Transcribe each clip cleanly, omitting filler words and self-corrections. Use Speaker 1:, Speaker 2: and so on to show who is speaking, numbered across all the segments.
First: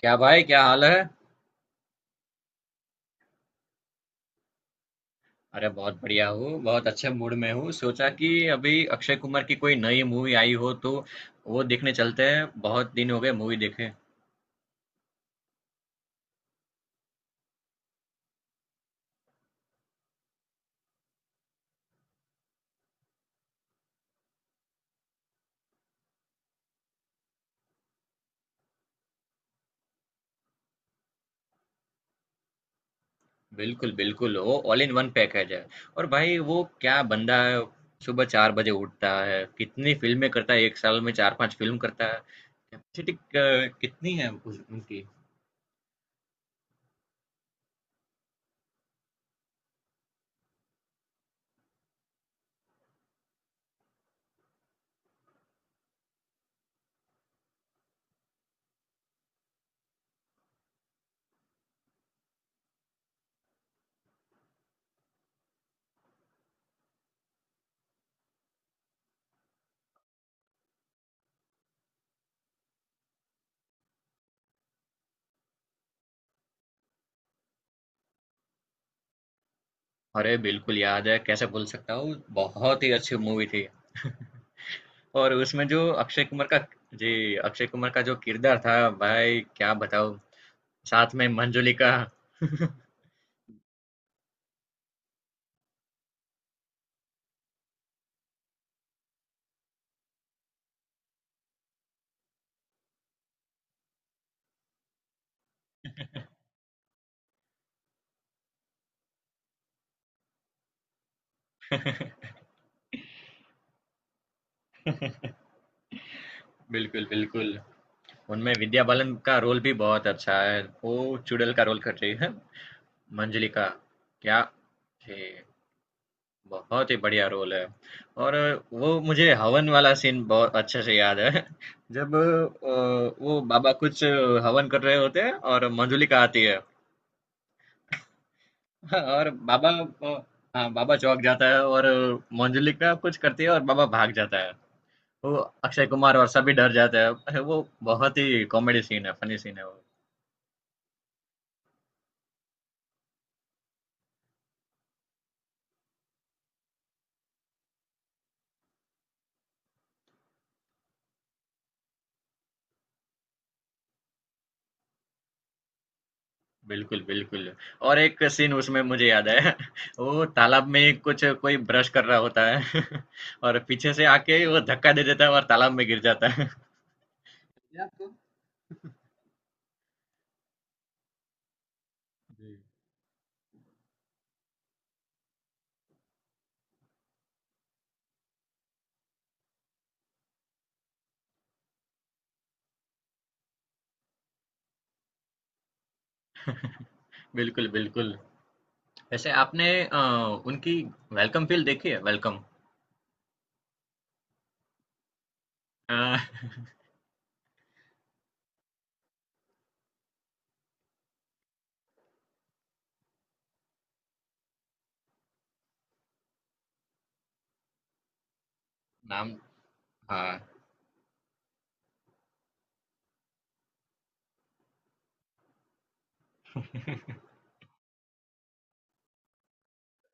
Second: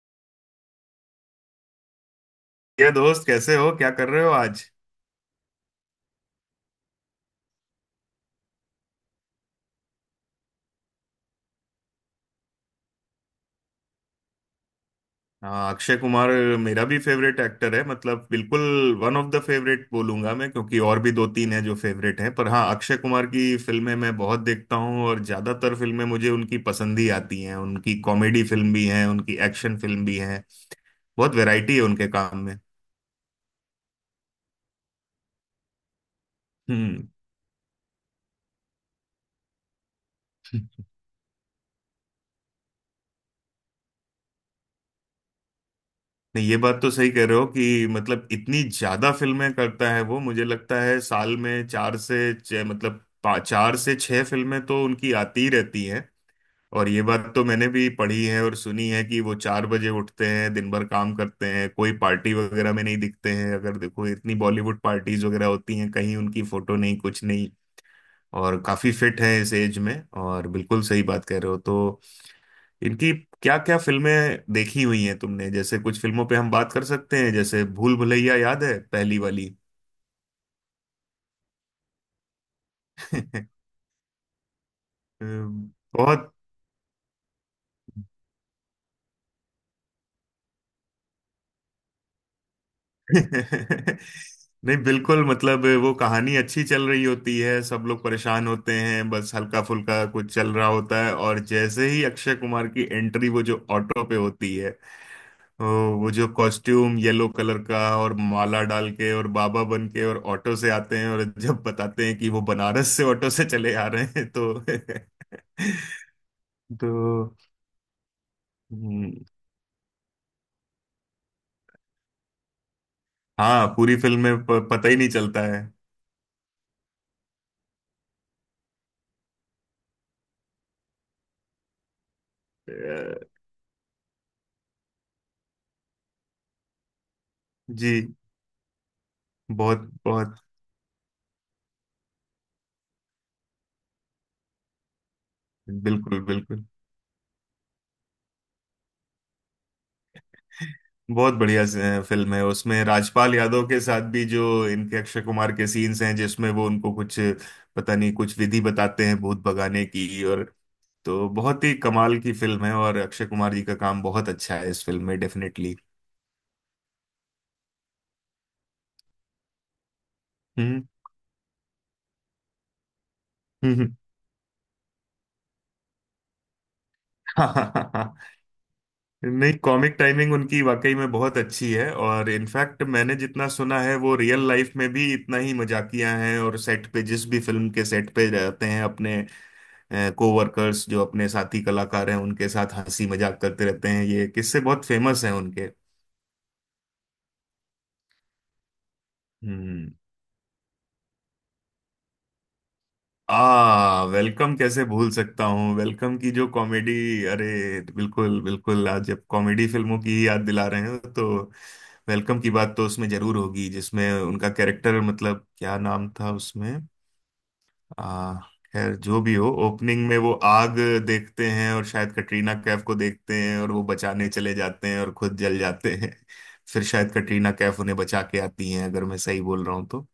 Speaker 1: क्या भाई क्या हाल है?
Speaker 2: ये दोस्त, कैसे हो? क्या कर रहे हो आज?
Speaker 1: अरे बहुत बढ़िया हूँ। बहुत अच्छे मूड में हूँ। सोचा कि अभी अक्षय कुमार की कोई नई मूवी आई हो तो वो देखने चलते हैं। बहुत दिन हो गए मूवी देखे।
Speaker 2: हाँ, अक्षय कुमार मेरा भी फेवरेट एक्टर है, मतलब बिल्कुल वन ऑफ द फेवरेट बोलूंगा मैं, क्योंकि और भी दो तीन हैं जो फेवरेट हैं। पर हाँ, अक्षय कुमार की फिल्में मैं बहुत देखता हूँ और ज्यादातर फिल्में मुझे उनकी पसंद ही आती हैं। उनकी कॉमेडी फिल्म भी हैं, उनकी एक्शन फिल्म भी हैं। बहुत वैरायटी है उनके काम में।
Speaker 1: बिल्कुल बिल्कुल, वो ऑल इन वन पैकेज है। और भाई वो क्या
Speaker 2: हम्म।
Speaker 1: बंदा है! सुबह 4 बजे उठता है, कितनी फिल्में करता है, एक साल में चार पांच फिल्म करता है। कैपेसिटी कितनी है उनकी।
Speaker 2: नहीं, ये बात तो सही कह रहे हो कि मतलब इतनी ज्यादा फिल्में करता है वो, मुझे लगता है साल में चार से छह, चार से छह फिल्में तो उनकी आती ही रहती हैं। और ये बात तो मैंने भी पढ़ी है और सुनी है कि वो 4 बजे उठते हैं, दिन भर काम करते हैं, कोई पार्टी वगैरह में नहीं दिखते हैं। अगर देखो इतनी बॉलीवुड पार्टीज वगैरह होती हैं, कहीं उनकी फोटो नहीं, कुछ नहीं। और काफी फिट है इस एज में। और बिल्कुल सही बात कह रहे हो। तो इनकी क्या क्या फिल्में देखी हुई हैं तुमने? जैसे कुछ फिल्मों पे हम बात कर सकते हैं, जैसे भूल भुलैया, याद है पहली वाली?
Speaker 1: अरे बिल्कुल याद है, कैसे भूल सकता हूँ। बहुत ही अच्छी मूवी थी। और उसमें जो अक्षय
Speaker 2: बहुत
Speaker 1: कुमार का... जी। अक्षय कुमार का जो किरदार था, भाई क्या बताऊं, साथ में मंजुलिका।
Speaker 2: नहीं बिल्कुल, मतलब वो कहानी अच्छी चल रही होती है, सब लोग परेशान होते हैं, बस हल्का फुल्का कुछ चल रहा होता है, और जैसे ही अक्षय कुमार की एंट्री वो जो ऑटो पे होती है, वो वो जो कॉस्ट्यूम येलो कलर का, और माला डाल के और बाबा बन के और ऑटो से आते हैं, और जब बताते हैं कि वो बनारस से ऑटो से चले आ रहे हैं तो
Speaker 1: बिल्कुल
Speaker 2: तो
Speaker 1: बिल्कुल। उनमें विद्या बालन
Speaker 2: हम्म।
Speaker 1: का रोल भी बहुत अच्छा है, वो चुड़ैल का रोल कर रही है, मंजुलिका।
Speaker 2: हाँ, पूरी फिल्म में
Speaker 1: क्या?
Speaker 2: पता ही नहीं
Speaker 1: जी।
Speaker 2: चलता है।
Speaker 1: बहुत ही बढ़िया रोल है। और वो मुझे हवन वाला सीन बहुत अच्छे से याद है। जब वो
Speaker 2: अ,
Speaker 1: बाबा कुछ हवन कर रहे होते हैं और मंजुलिका आती है।
Speaker 2: जी
Speaker 1: हाँ, और बाबा
Speaker 2: बहुत
Speaker 1: अ,
Speaker 2: बहुत
Speaker 1: हाँ, बाबा चौक जाता है और मंजुलिका का कुछ करती है और बाबा भाग जाता है। वो अक्षय कुमार
Speaker 2: बिल्कुल
Speaker 1: और सभी
Speaker 2: बिल्कुल।
Speaker 1: डर जाते हैं। अरे, वो बहुत ही कॉमेडी सीन है, फनी सीन है वो।
Speaker 2: बहुत बढ़िया फिल्म है उसमें, राजपाल यादव के साथ भी जो इनके अक्षय कुमार के सीन्स हैं, जिसमें वो उनको कुछ पता नहीं कुछ विधि बताते हैं भूत भगाने की। और तो बहुत ही कमाल की फिल्म है, और अक्षय कुमार जी का काम बहुत अच्छा है इस फिल्म में, डेफिनेटली।
Speaker 1: बिल्कुल बिल्कुल। और एक सीन उसमें मुझे याद है। वो तालाब
Speaker 2: हम्म
Speaker 1: में कुछ कोई ब्रश कर रहा होता है और
Speaker 2: हम्म,
Speaker 1: पीछे
Speaker 2: हम्म।
Speaker 1: से आके वो धक्का दे देता है और तालाब में गिर जाता है। या आपको...
Speaker 2: नहीं, कॉमिक टाइमिंग उनकी वाकई में बहुत अच्छी है, और
Speaker 1: जी।
Speaker 2: इनफैक्ट मैंने जितना सुना है वो रियल लाइफ में भी इतना ही मजाकिया हैं, और सेट पे, जिस भी फिल्म के सेट पे रहते हैं, अपने कोवर्कर्स जो अपने साथी कलाकार हैं उनके साथ हंसी मजाक करते रहते हैं। ये किस्से बहुत फेमस हैं उनके।
Speaker 1: बिल्कुल बिल्कुल। वैसे आपने
Speaker 2: हम्म।
Speaker 1: उनकी वेलकम फील देखी है? वेलकम...
Speaker 2: आ वेलकम, कैसे भूल सकता हूँ? वेलकम
Speaker 1: अ,
Speaker 2: की जो कॉमेडी, अरे बिल्कुल बिल्कुल, आज जब कॉमेडी फिल्मों की याद दिला रहे हैं तो वेलकम की बात तो उसमें जरूर होगी, जिसमें उनका कैरेक्टर, मतलब क्या नाम था उसमें, आ, खैर जो
Speaker 1: नाम...
Speaker 2: भी हो। ओपनिंग में वो
Speaker 1: हाँ।
Speaker 2: आग देखते हैं और शायद कटरीना कैफ को देखते हैं, और वो बचाने चले जाते हैं और खुद जल जाते हैं। फिर शायद कटरीना कैफ उन्हें बचा के आती हैं, अगर मैं सही बोल रहा हूँ तो।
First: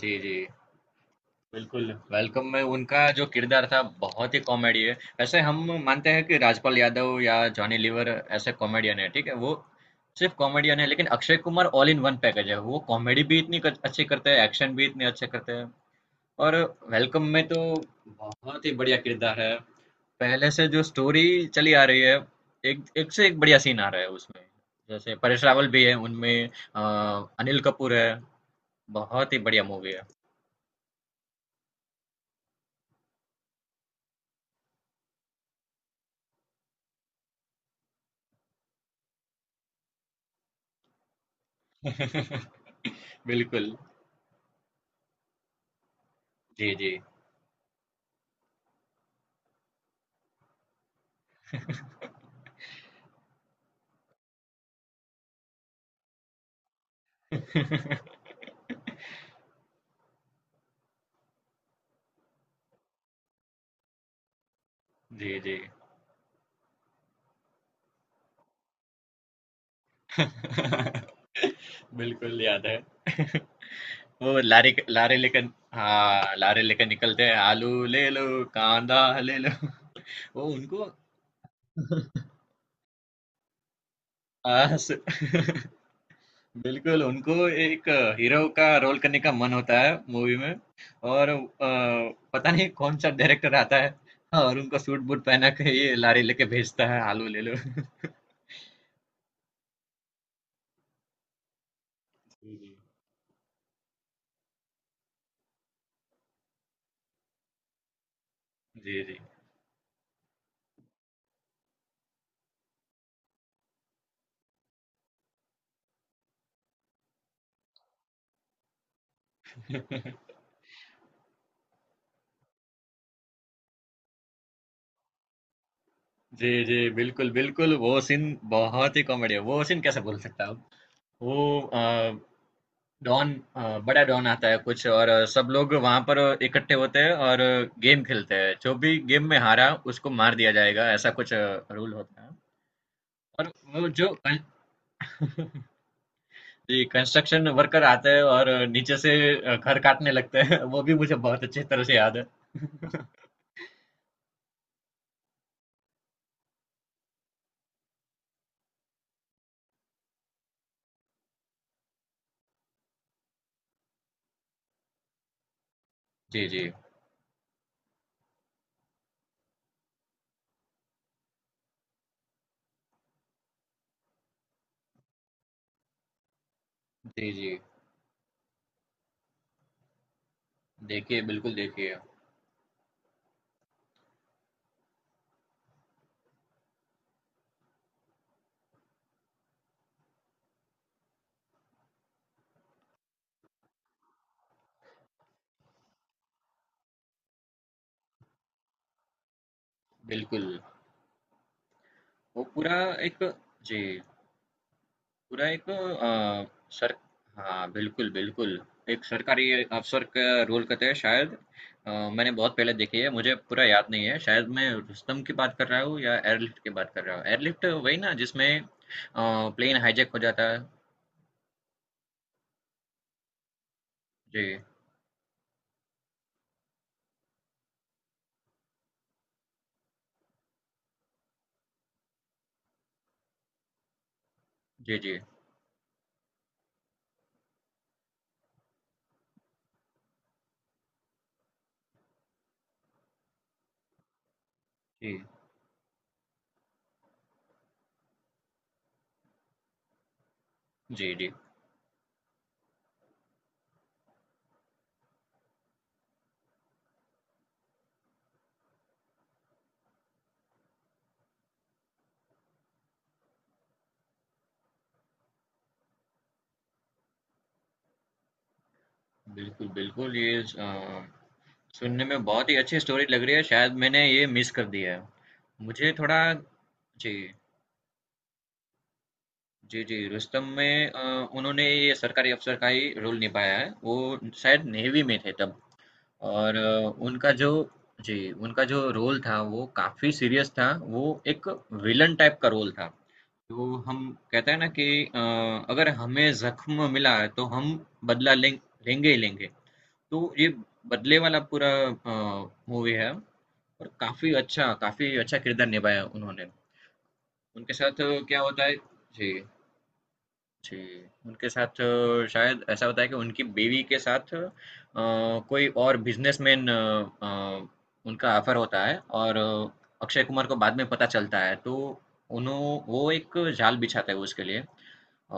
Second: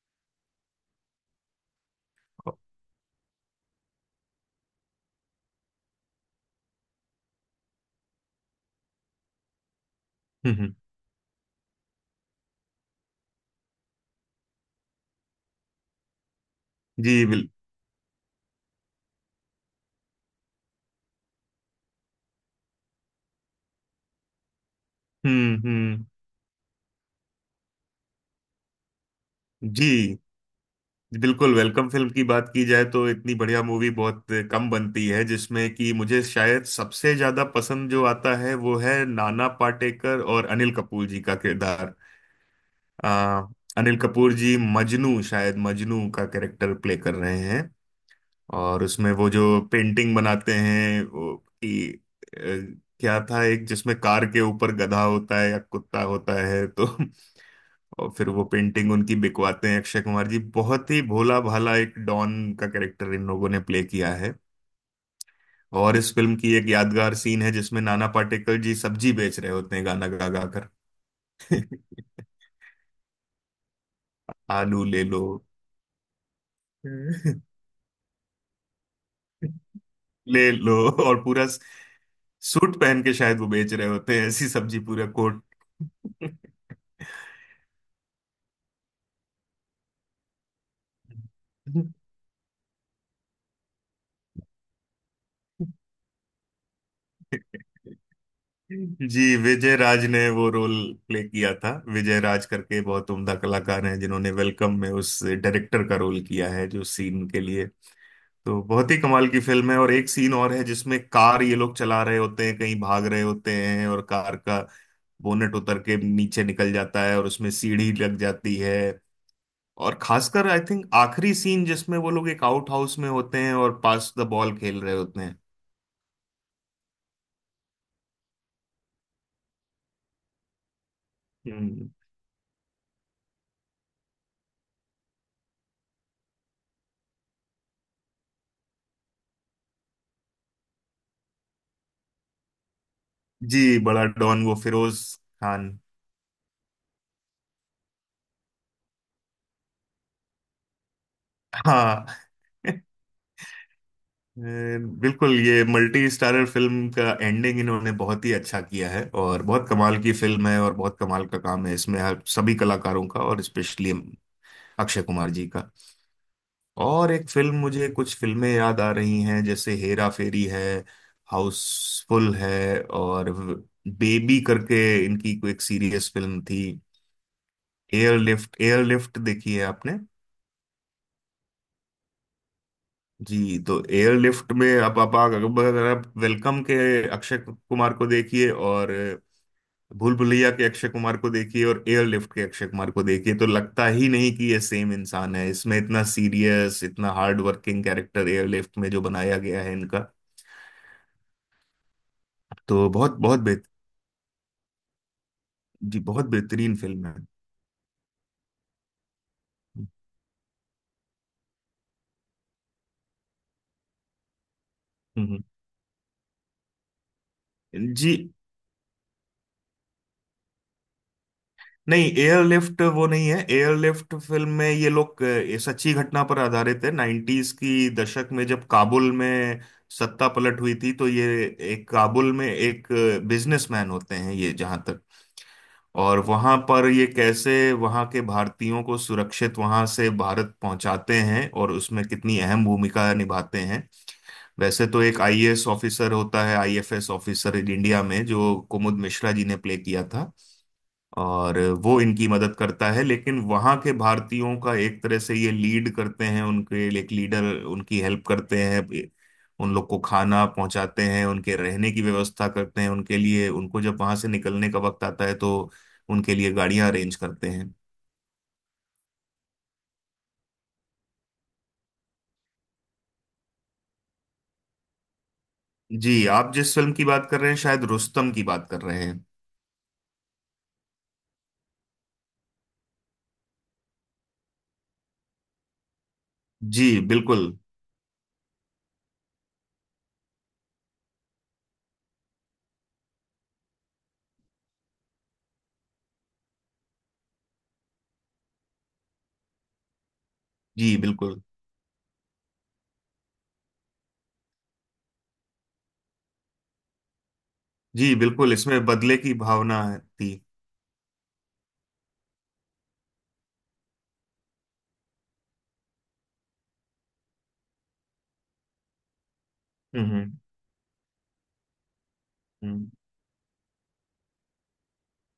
Speaker 1: जी जी। बिल्कुल, वेलकम में उनका जो किरदार था बहुत ही कॉमेडी है। वैसे हम मानते हैं कि राजपाल यादव या जॉनी लीवर ऐसे कॉमेडियन है, ठीक है, वो सिर्फ
Speaker 2: हम्म हम्म,
Speaker 1: कॉमेडियन है, लेकिन Akshay Kumar all in one package है। वो कॉमेडी भी इतनी अच्छी करते हैं, एक्शन भी इतने अच्छे करते हैं। और वेलकम
Speaker 2: जी
Speaker 1: में
Speaker 2: बिल
Speaker 1: तो बहुत ही बढ़िया किरदार है। पहले से जो स्टोरी चली आ रही है, एक एक से एक बढ़िया सीन आ रहा है उसमें। जैसे परेश रावल भी है
Speaker 2: हम्म।
Speaker 1: उनमें, अ, अनिल कपूर है। बहुत ही बढ़िया मूवी है।
Speaker 2: जी बिल्कुल, वेलकम फिल्म की बात की जाए तो इतनी बढ़िया मूवी बहुत कम बनती है, जिसमें कि मुझे शायद सबसे ज्यादा पसंद जो आता है वो है नाना पाटेकर और अनिल कपूर जी का किरदार। आ,
Speaker 1: बिल्कुल।
Speaker 2: अनिल कपूर जी मजनू, शायद मजनू का
Speaker 1: जी
Speaker 2: कैरेक्टर
Speaker 1: जी।
Speaker 2: प्ले कर रहे हैं, और उसमें वो जो पेंटिंग बनाते हैं वो, कि अ, क्या था, एक जिसमें कार के ऊपर गधा होता है या कुत्ता होता है तो और फिर वो पेंटिंग उनकी बिकवाते हैं अक्षय कुमार जी, बहुत ही भोला भाला एक डॉन का कैरेक्टर इन लोगों ने प्ले किया है।
Speaker 1: जी, जी।
Speaker 2: और इस फिल्म की एक यादगार सीन है जिसमें नाना पाटेकर जी सब्जी बेच रहे होते हैं गाना गा गा कर
Speaker 1: बिल्कुल याद है। वो
Speaker 2: आलू ले
Speaker 1: लारी
Speaker 2: लो
Speaker 1: लेकर, हाँ, लारी लेकर निकलते हैं, आलू ले लो, कांदा ले लो। वो
Speaker 2: ले लो
Speaker 1: उनको
Speaker 2: और पूरा सूट पहन के शायद वो बेच रहे होते हैं ऐसी
Speaker 1: हाँ,
Speaker 2: सब्जी,
Speaker 1: स...
Speaker 2: पूरा कोट।
Speaker 1: बिल्कुल, उनको एक हीरो का रोल करने का मन होता है मूवी में। और पता नहीं कौन-सा डायरेक्टर आता है, हाँ, और उनको सूट-बूट पहना के ये लारी लेके भेजता है, आलू ले लो। जी,
Speaker 2: जी, विजय राज ने वो रोल प्ले किया था, विजय राज
Speaker 1: जी।
Speaker 2: करके बहुत उम्दा कलाकार हैं, जिन्होंने वेलकम में उस डायरेक्टर का रोल किया है जो सीन के लिए। तो बहुत ही
Speaker 1: जी, जी।
Speaker 2: कमाल की फिल्म है। और एक सीन और है जिसमें कार ये लोग चला रहे होते हैं, कहीं भाग रहे होते हैं, और कार का बोनेट उतर के नीचे निकल जाता है और उसमें सीढ़ी लग जाती है। और खासकर आई थिंक आखिरी सीन जिसमें वो लोग एक आउट हाउस में होते हैं और पास द बॉल खेल रहे होते हैं।
Speaker 1: जी, जी, बिल्कुल, बिल्कुल, वो सीन बहुत ही कॉमेडी है, वो सीन कैसे भूल सकता हूँ। वो
Speaker 2: हम्म।
Speaker 1: डॉन बड़ा डॉन आता है कुछ, और सब लोग वहाँ पर इकट्ठे होते हैं और गेम खेलते हैं, जो भी गेम में हारा उसको मार दिया जाएगा, ऐसा कुछ रूल होता है। और
Speaker 2: जी,
Speaker 1: वो
Speaker 2: बड़ा
Speaker 1: जो कं
Speaker 2: डॉन वो फिरोज खान।
Speaker 1: जी, कंस्ट्रक्शन वर्कर आते हैं और नीचे से घर काटने लगते हैं, वो भी मुझे बहुत अच्छी तरह से
Speaker 2: हाँ।
Speaker 1: याद है।
Speaker 2: अ, बिल्कुल, ये मल्टी स्टारर फिल्म का एंडिंग इन्होंने बहुत ही अच्छा किया है, और बहुत कमाल की फिल्म है, और बहुत कमाल का काम है इसमें हर सभी कलाकारों का, और स्पेशली अक्षय कुमार जी का।
Speaker 1: जी, जी।
Speaker 2: और एक फिल्म, मुझे कुछ फिल्में याद आ रही हैं जैसे हेरा फेरी है, हाउसफुल है, और बेबी करके इनकी कोई एक सीरियस फिल्म थी।
Speaker 1: जी, जी।
Speaker 2: एयरलिफ्ट, एयरलिफ्ट देखी है आपने?
Speaker 1: देखिए।
Speaker 2: जी, तो एयरलिफ्ट में, अब अब अगर आप वेलकम के अक्षय कुमार को देखिए, और भूल भुलैया के अक्षय कुमार को देखिए, और एयरलिफ्ट के अक्षय कुमार को देखिए, तो लगता ही नहीं कि ये सेम इंसान है। इसमें इतना सीरियस इतना हार्ड वर्किंग कैरेक्टर एयरलिफ्ट में जो बनाया गया है इनका,
Speaker 1: बिल्कुल, वो पूरा
Speaker 2: तो बहुत
Speaker 1: एक
Speaker 2: बहुत
Speaker 1: जी। बुराई को
Speaker 2: जी बहुत
Speaker 1: आ,
Speaker 2: बेहतरीन
Speaker 1: सर
Speaker 2: फिल्म है।
Speaker 1: हाँ बिल्कुल बिल्कुल, एक सरकारी अफसर का रोल कहते हैं शायद। मैंने बहुत पहले देखी है, मुझे पूरा याद नहीं है। शायद मैं रुस्तम की
Speaker 2: हम्म,
Speaker 1: बात कर रहा हूँ या एयरलिफ्ट की बात कर रहा हूँ। एयरलिफ्ट वही ना,
Speaker 2: जी।
Speaker 1: जिसमें प्लेन हाईजैक हो जाता है?
Speaker 2: नहीं, एयरलिफ्ट वो नहीं है। एयरलिफ्ट फिल्म
Speaker 1: जी
Speaker 2: में ये लोग, ये सच्ची घटना पर आधारित है 90s की दशक में, जब काबुल में सत्ता पलट हुई थी तो ये एक काबुल में एक बिजनेसमैन होते हैं ये, जहां
Speaker 1: जी।
Speaker 2: तक,
Speaker 1: जी
Speaker 2: और वहां पर ये कैसे वहां के भारतीयों को सुरक्षित वहां से भारत पहुंचाते हैं, और उसमें कितनी अहम भूमिका निभाते हैं। वैसे तो
Speaker 1: जी।
Speaker 2: एक आईएएस ऑफिसर होता है, आईएफएस ऑफिसर इन इंडिया में, जो कुमुद मिश्रा जी ने प्ले किया था,
Speaker 1: जी जी।
Speaker 2: और वो इनकी मदद करता है, लेकिन वहाँ के भारतीयों का एक तरह से ये लीड करते हैं, उनके एक लीडर। उनकी हेल्प करते हैं, उन लोग को खाना पहुंचाते हैं, उनके रहने की व्यवस्था करते हैं उनके लिए, उनको जब वहां से निकलने का वक्त आता है तो उनके लिए गाड़ियां अरेंज करते हैं।
Speaker 1: बिल्कुल बिल्कुल। ये सुनने में बहुत ही अच्छी स्टोरी लग रही है, शायद मैंने ये मिस कर दिया है। मुझे
Speaker 2: जी,
Speaker 1: थोड़ा...
Speaker 2: आप जिस फिल्म की
Speaker 1: जी।
Speaker 2: बात कर रहे हैं शायद रुस्तम की बात कर रहे हैं।
Speaker 1: जी, जी, रुस्तम में उन्होंने ये सरकारी अफ़सर का ही रोल निभाया है। वो शायद नेवी में थे तब। और
Speaker 2: जी
Speaker 1: उनका जो
Speaker 2: बिल्कुल।
Speaker 1: जी, उनका जो रोल था वो काफ़ी सीरियस था। वो एक विलन टाइप का रोल था। तो हम कहते हैं ना कि अगर हमें ज़ख्म मिला है तो हम बदला लेंगे ही लेंगे। तो ये
Speaker 2: जी
Speaker 1: बदले वाला
Speaker 2: बिल्कुल।
Speaker 1: पूरा मूवी है और काफ़ी अच्छा, काफ़ी अच्छा किरदार निभाया उन्होंने। उनके साथ
Speaker 2: जी
Speaker 1: क्या
Speaker 2: बिल्कुल,
Speaker 1: होता है?
Speaker 2: इसमें बदले
Speaker 1: जी।
Speaker 2: की भावना थी।
Speaker 1: जी, उनके साथ शायद ऐसा होता है कि उनकी बीवी के साथ कोई और बिजनेसमैन उनका ऑफर होता है और अक्षय
Speaker 2: हम्म
Speaker 1: कुमार को बाद में पता चलता है, तो उन्हों
Speaker 2: हम्म
Speaker 1: वो एक जाल बिछाता है उसके लिए।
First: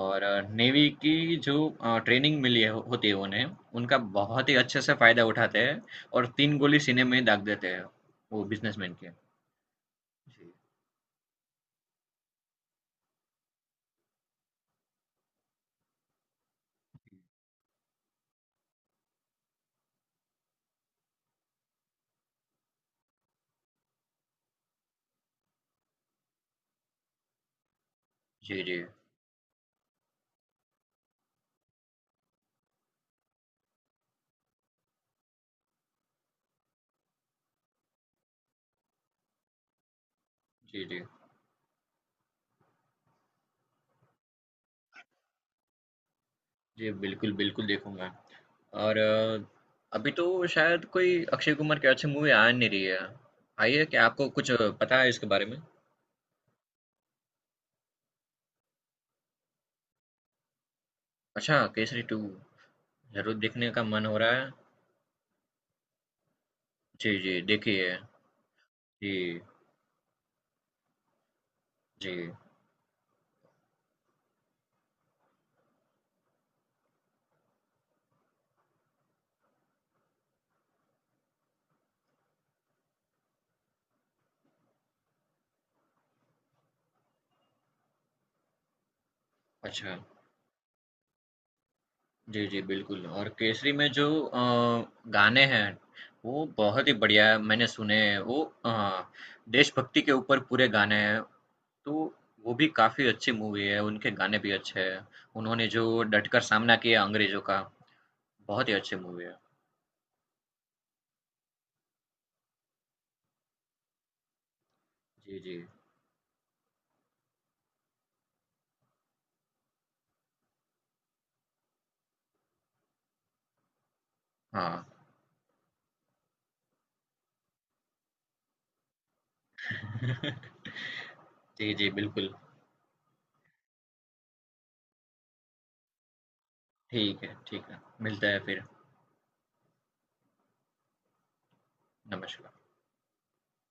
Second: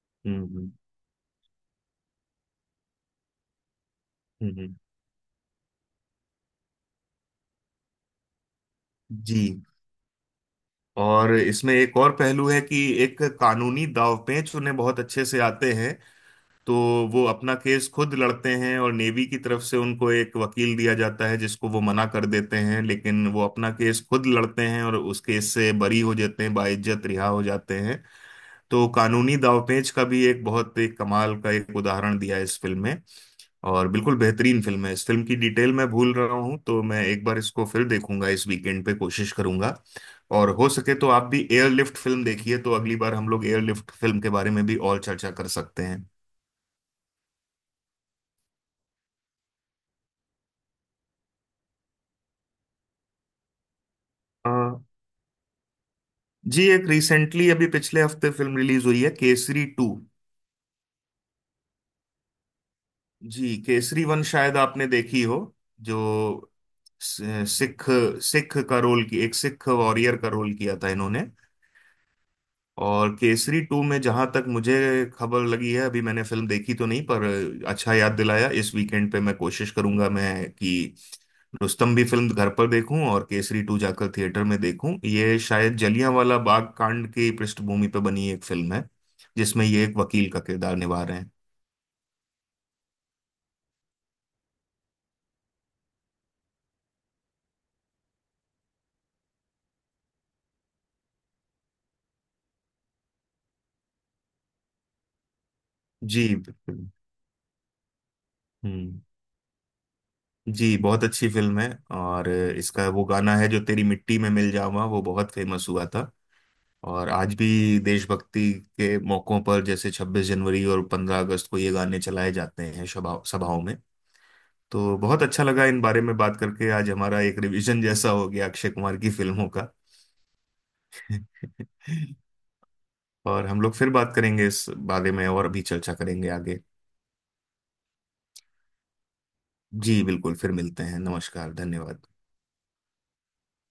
Speaker 1: और
Speaker 2: हम्म
Speaker 1: नेवी की जो ट्रेनिंग मिली है होती है उन्हें, उनका बहुत
Speaker 2: हम्म,
Speaker 1: ही
Speaker 2: हम्म,
Speaker 1: अच्छे से फायदा उठाते हैं और तीन गोली सीने में दाग देते हैं वो बिजनेसमैन के।
Speaker 2: जी।
Speaker 1: जी
Speaker 2: और इसमें एक और पहलू है कि एक कानूनी दांवपेच उन्हें बहुत अच्छे से आते हैं, तो वो अपना केस खुद लड़ते हैं, और नेवी की तरफ से उनको एक वकील दिया जाता है जिसको वो मना कर देते हैं, लेकिन वो अपना केस खुद लड़ते हैं और उस केस से बरी हो जाते हैं, बाइज्जत रिहा हो जाते हैं।
Speaker 1: जी। जी
Speaker 2: तो कानूनी दांवपेच का भी एक बहुत एक कमाल का एक उदाहरण दिया है इस फिल्म में। और बिल्कुल बेहतरीन फिल्म है। इस फिल्म की डिटेल मैं भूल रहा हूँ, तो मैं एक बार इसको फिर देखूंगा इस वीकेंड पे, कोशिश करूंगा। और हो
Speaker 1: जी।
Speaker 2: सके
Speaker 1: जी
Speaker 2: तो आप भी एयरलिफ्ट फिल्म देखिए, तो अगली बार हम लोग एयरलिफ्ट फिल्म के बारे में भी और चर्चा कर सकते हैं।
Speaker 1: जी। बिल्कुल बिल्कुल, देखूंगा। और अभी तो शायद कोई अक्षय कुमार की अच्छी मूवी आ नहीं रही है, आई है क्या? आपको
Speaker 2: अ,
Speaker 1: कुछ पता है इसके बारे में?
Speaker 2: जी, एक रिसेंटली अभी पिछले हफ्ते फिल्म रिलीज हुई है, केसरी टू।
Speaker 1: अच्छा, केसरी टू? जरूर
Speaker 2: जी,
Speaker 1: देखने का
Speaker 2: केसरी
Speaker 1: मन हो
Speaker 2: वन
Speaker 1: रहा है।
Speaker 2: शायद आपने देखी हो, जो
Speaker 1: जी जी,
Speaker 2: सिख
Speaker 1: देखिए।
Speaker 2: सिख का रोल, की एक
Speaker 1: जी
Speaker 2: सिख वॉरियर का रोल किया था इन्होंने।
Speaker 1: जी।
Speaker 2: और केसरी टू में जहां तक मुझे खबर लगी है, अभी मैंने फिल्म देखी तो नहीं, पर अच्छा याद दिलाया। इस वीकेंड पे मैं कोशिश करूंगा मैं कि रुस्तम भी फिल्म घर पर देखूं, और केसरी टू जाकर थिएटर में देखूं। ये शायद जलियांवाला बाग कांड की पृष्ठभूमि पर बनी एक फिल्म है जिसमें ये
Speaker 1: अच्छा।
Speaker 2: एक वकील का किरदार निभा रहे हैं।
Speaker 1: जी जी बिल्कुल। और केसरी में जो गाने हैं, वो बहुत ही बढ़िया है, मैंने सुने हैं। वो देशभक्ति के ऊपर पूरे गाने हैं, तो वो भी काफी अच्छी मूवी है। उनके गाने भी अच्छे हैं। उन्होंने जो
Speaker 2: जी
Speaker 1: डटकर सामना
Speaker 2: बिल्कुल।
Speaker 1: किया अंग्रेजों का, बहुत ही अच्छी
Speaker 2: हम्म।
Speaker 1: मूवी है।
Speaker 2: जी बहुत अच्छी फिल्म है। और इसका वो गाना है जो तेरी मिट्टी में मिल जावा, वो बहुत
Speaker 1: जी, जी।
Speaker 2: फेमस हुआ था। और आज भी देशभक्ति के मौकों पर जैसे 26 जनवरी और 15 अगस्त को ये गाने चलाए जाते हैं सभा सभाओं में।
Speaker 1: हाँ।
Speaker 2: तो बहुत अच्छा लगा इन बारे में बात करके, आज हमारा एक रिवीजन जैसा हो गया अक्षय कुमार की फिल्मों का।
Speaker 1: जी, जी, बिल्कुल।
Speaker 2: और हम लोग फिर बात करेंगे इस बारे में, और भी चर्चा करेंगे आगे।
Speaker 1: ठीक है, ठीक है, मिलते हैं फिर।
Speaker 2: जी बिल्कुल, फिर मिलते हैं। नमस्कार, धन्यवाद।
Speaker 1: नमस्कार।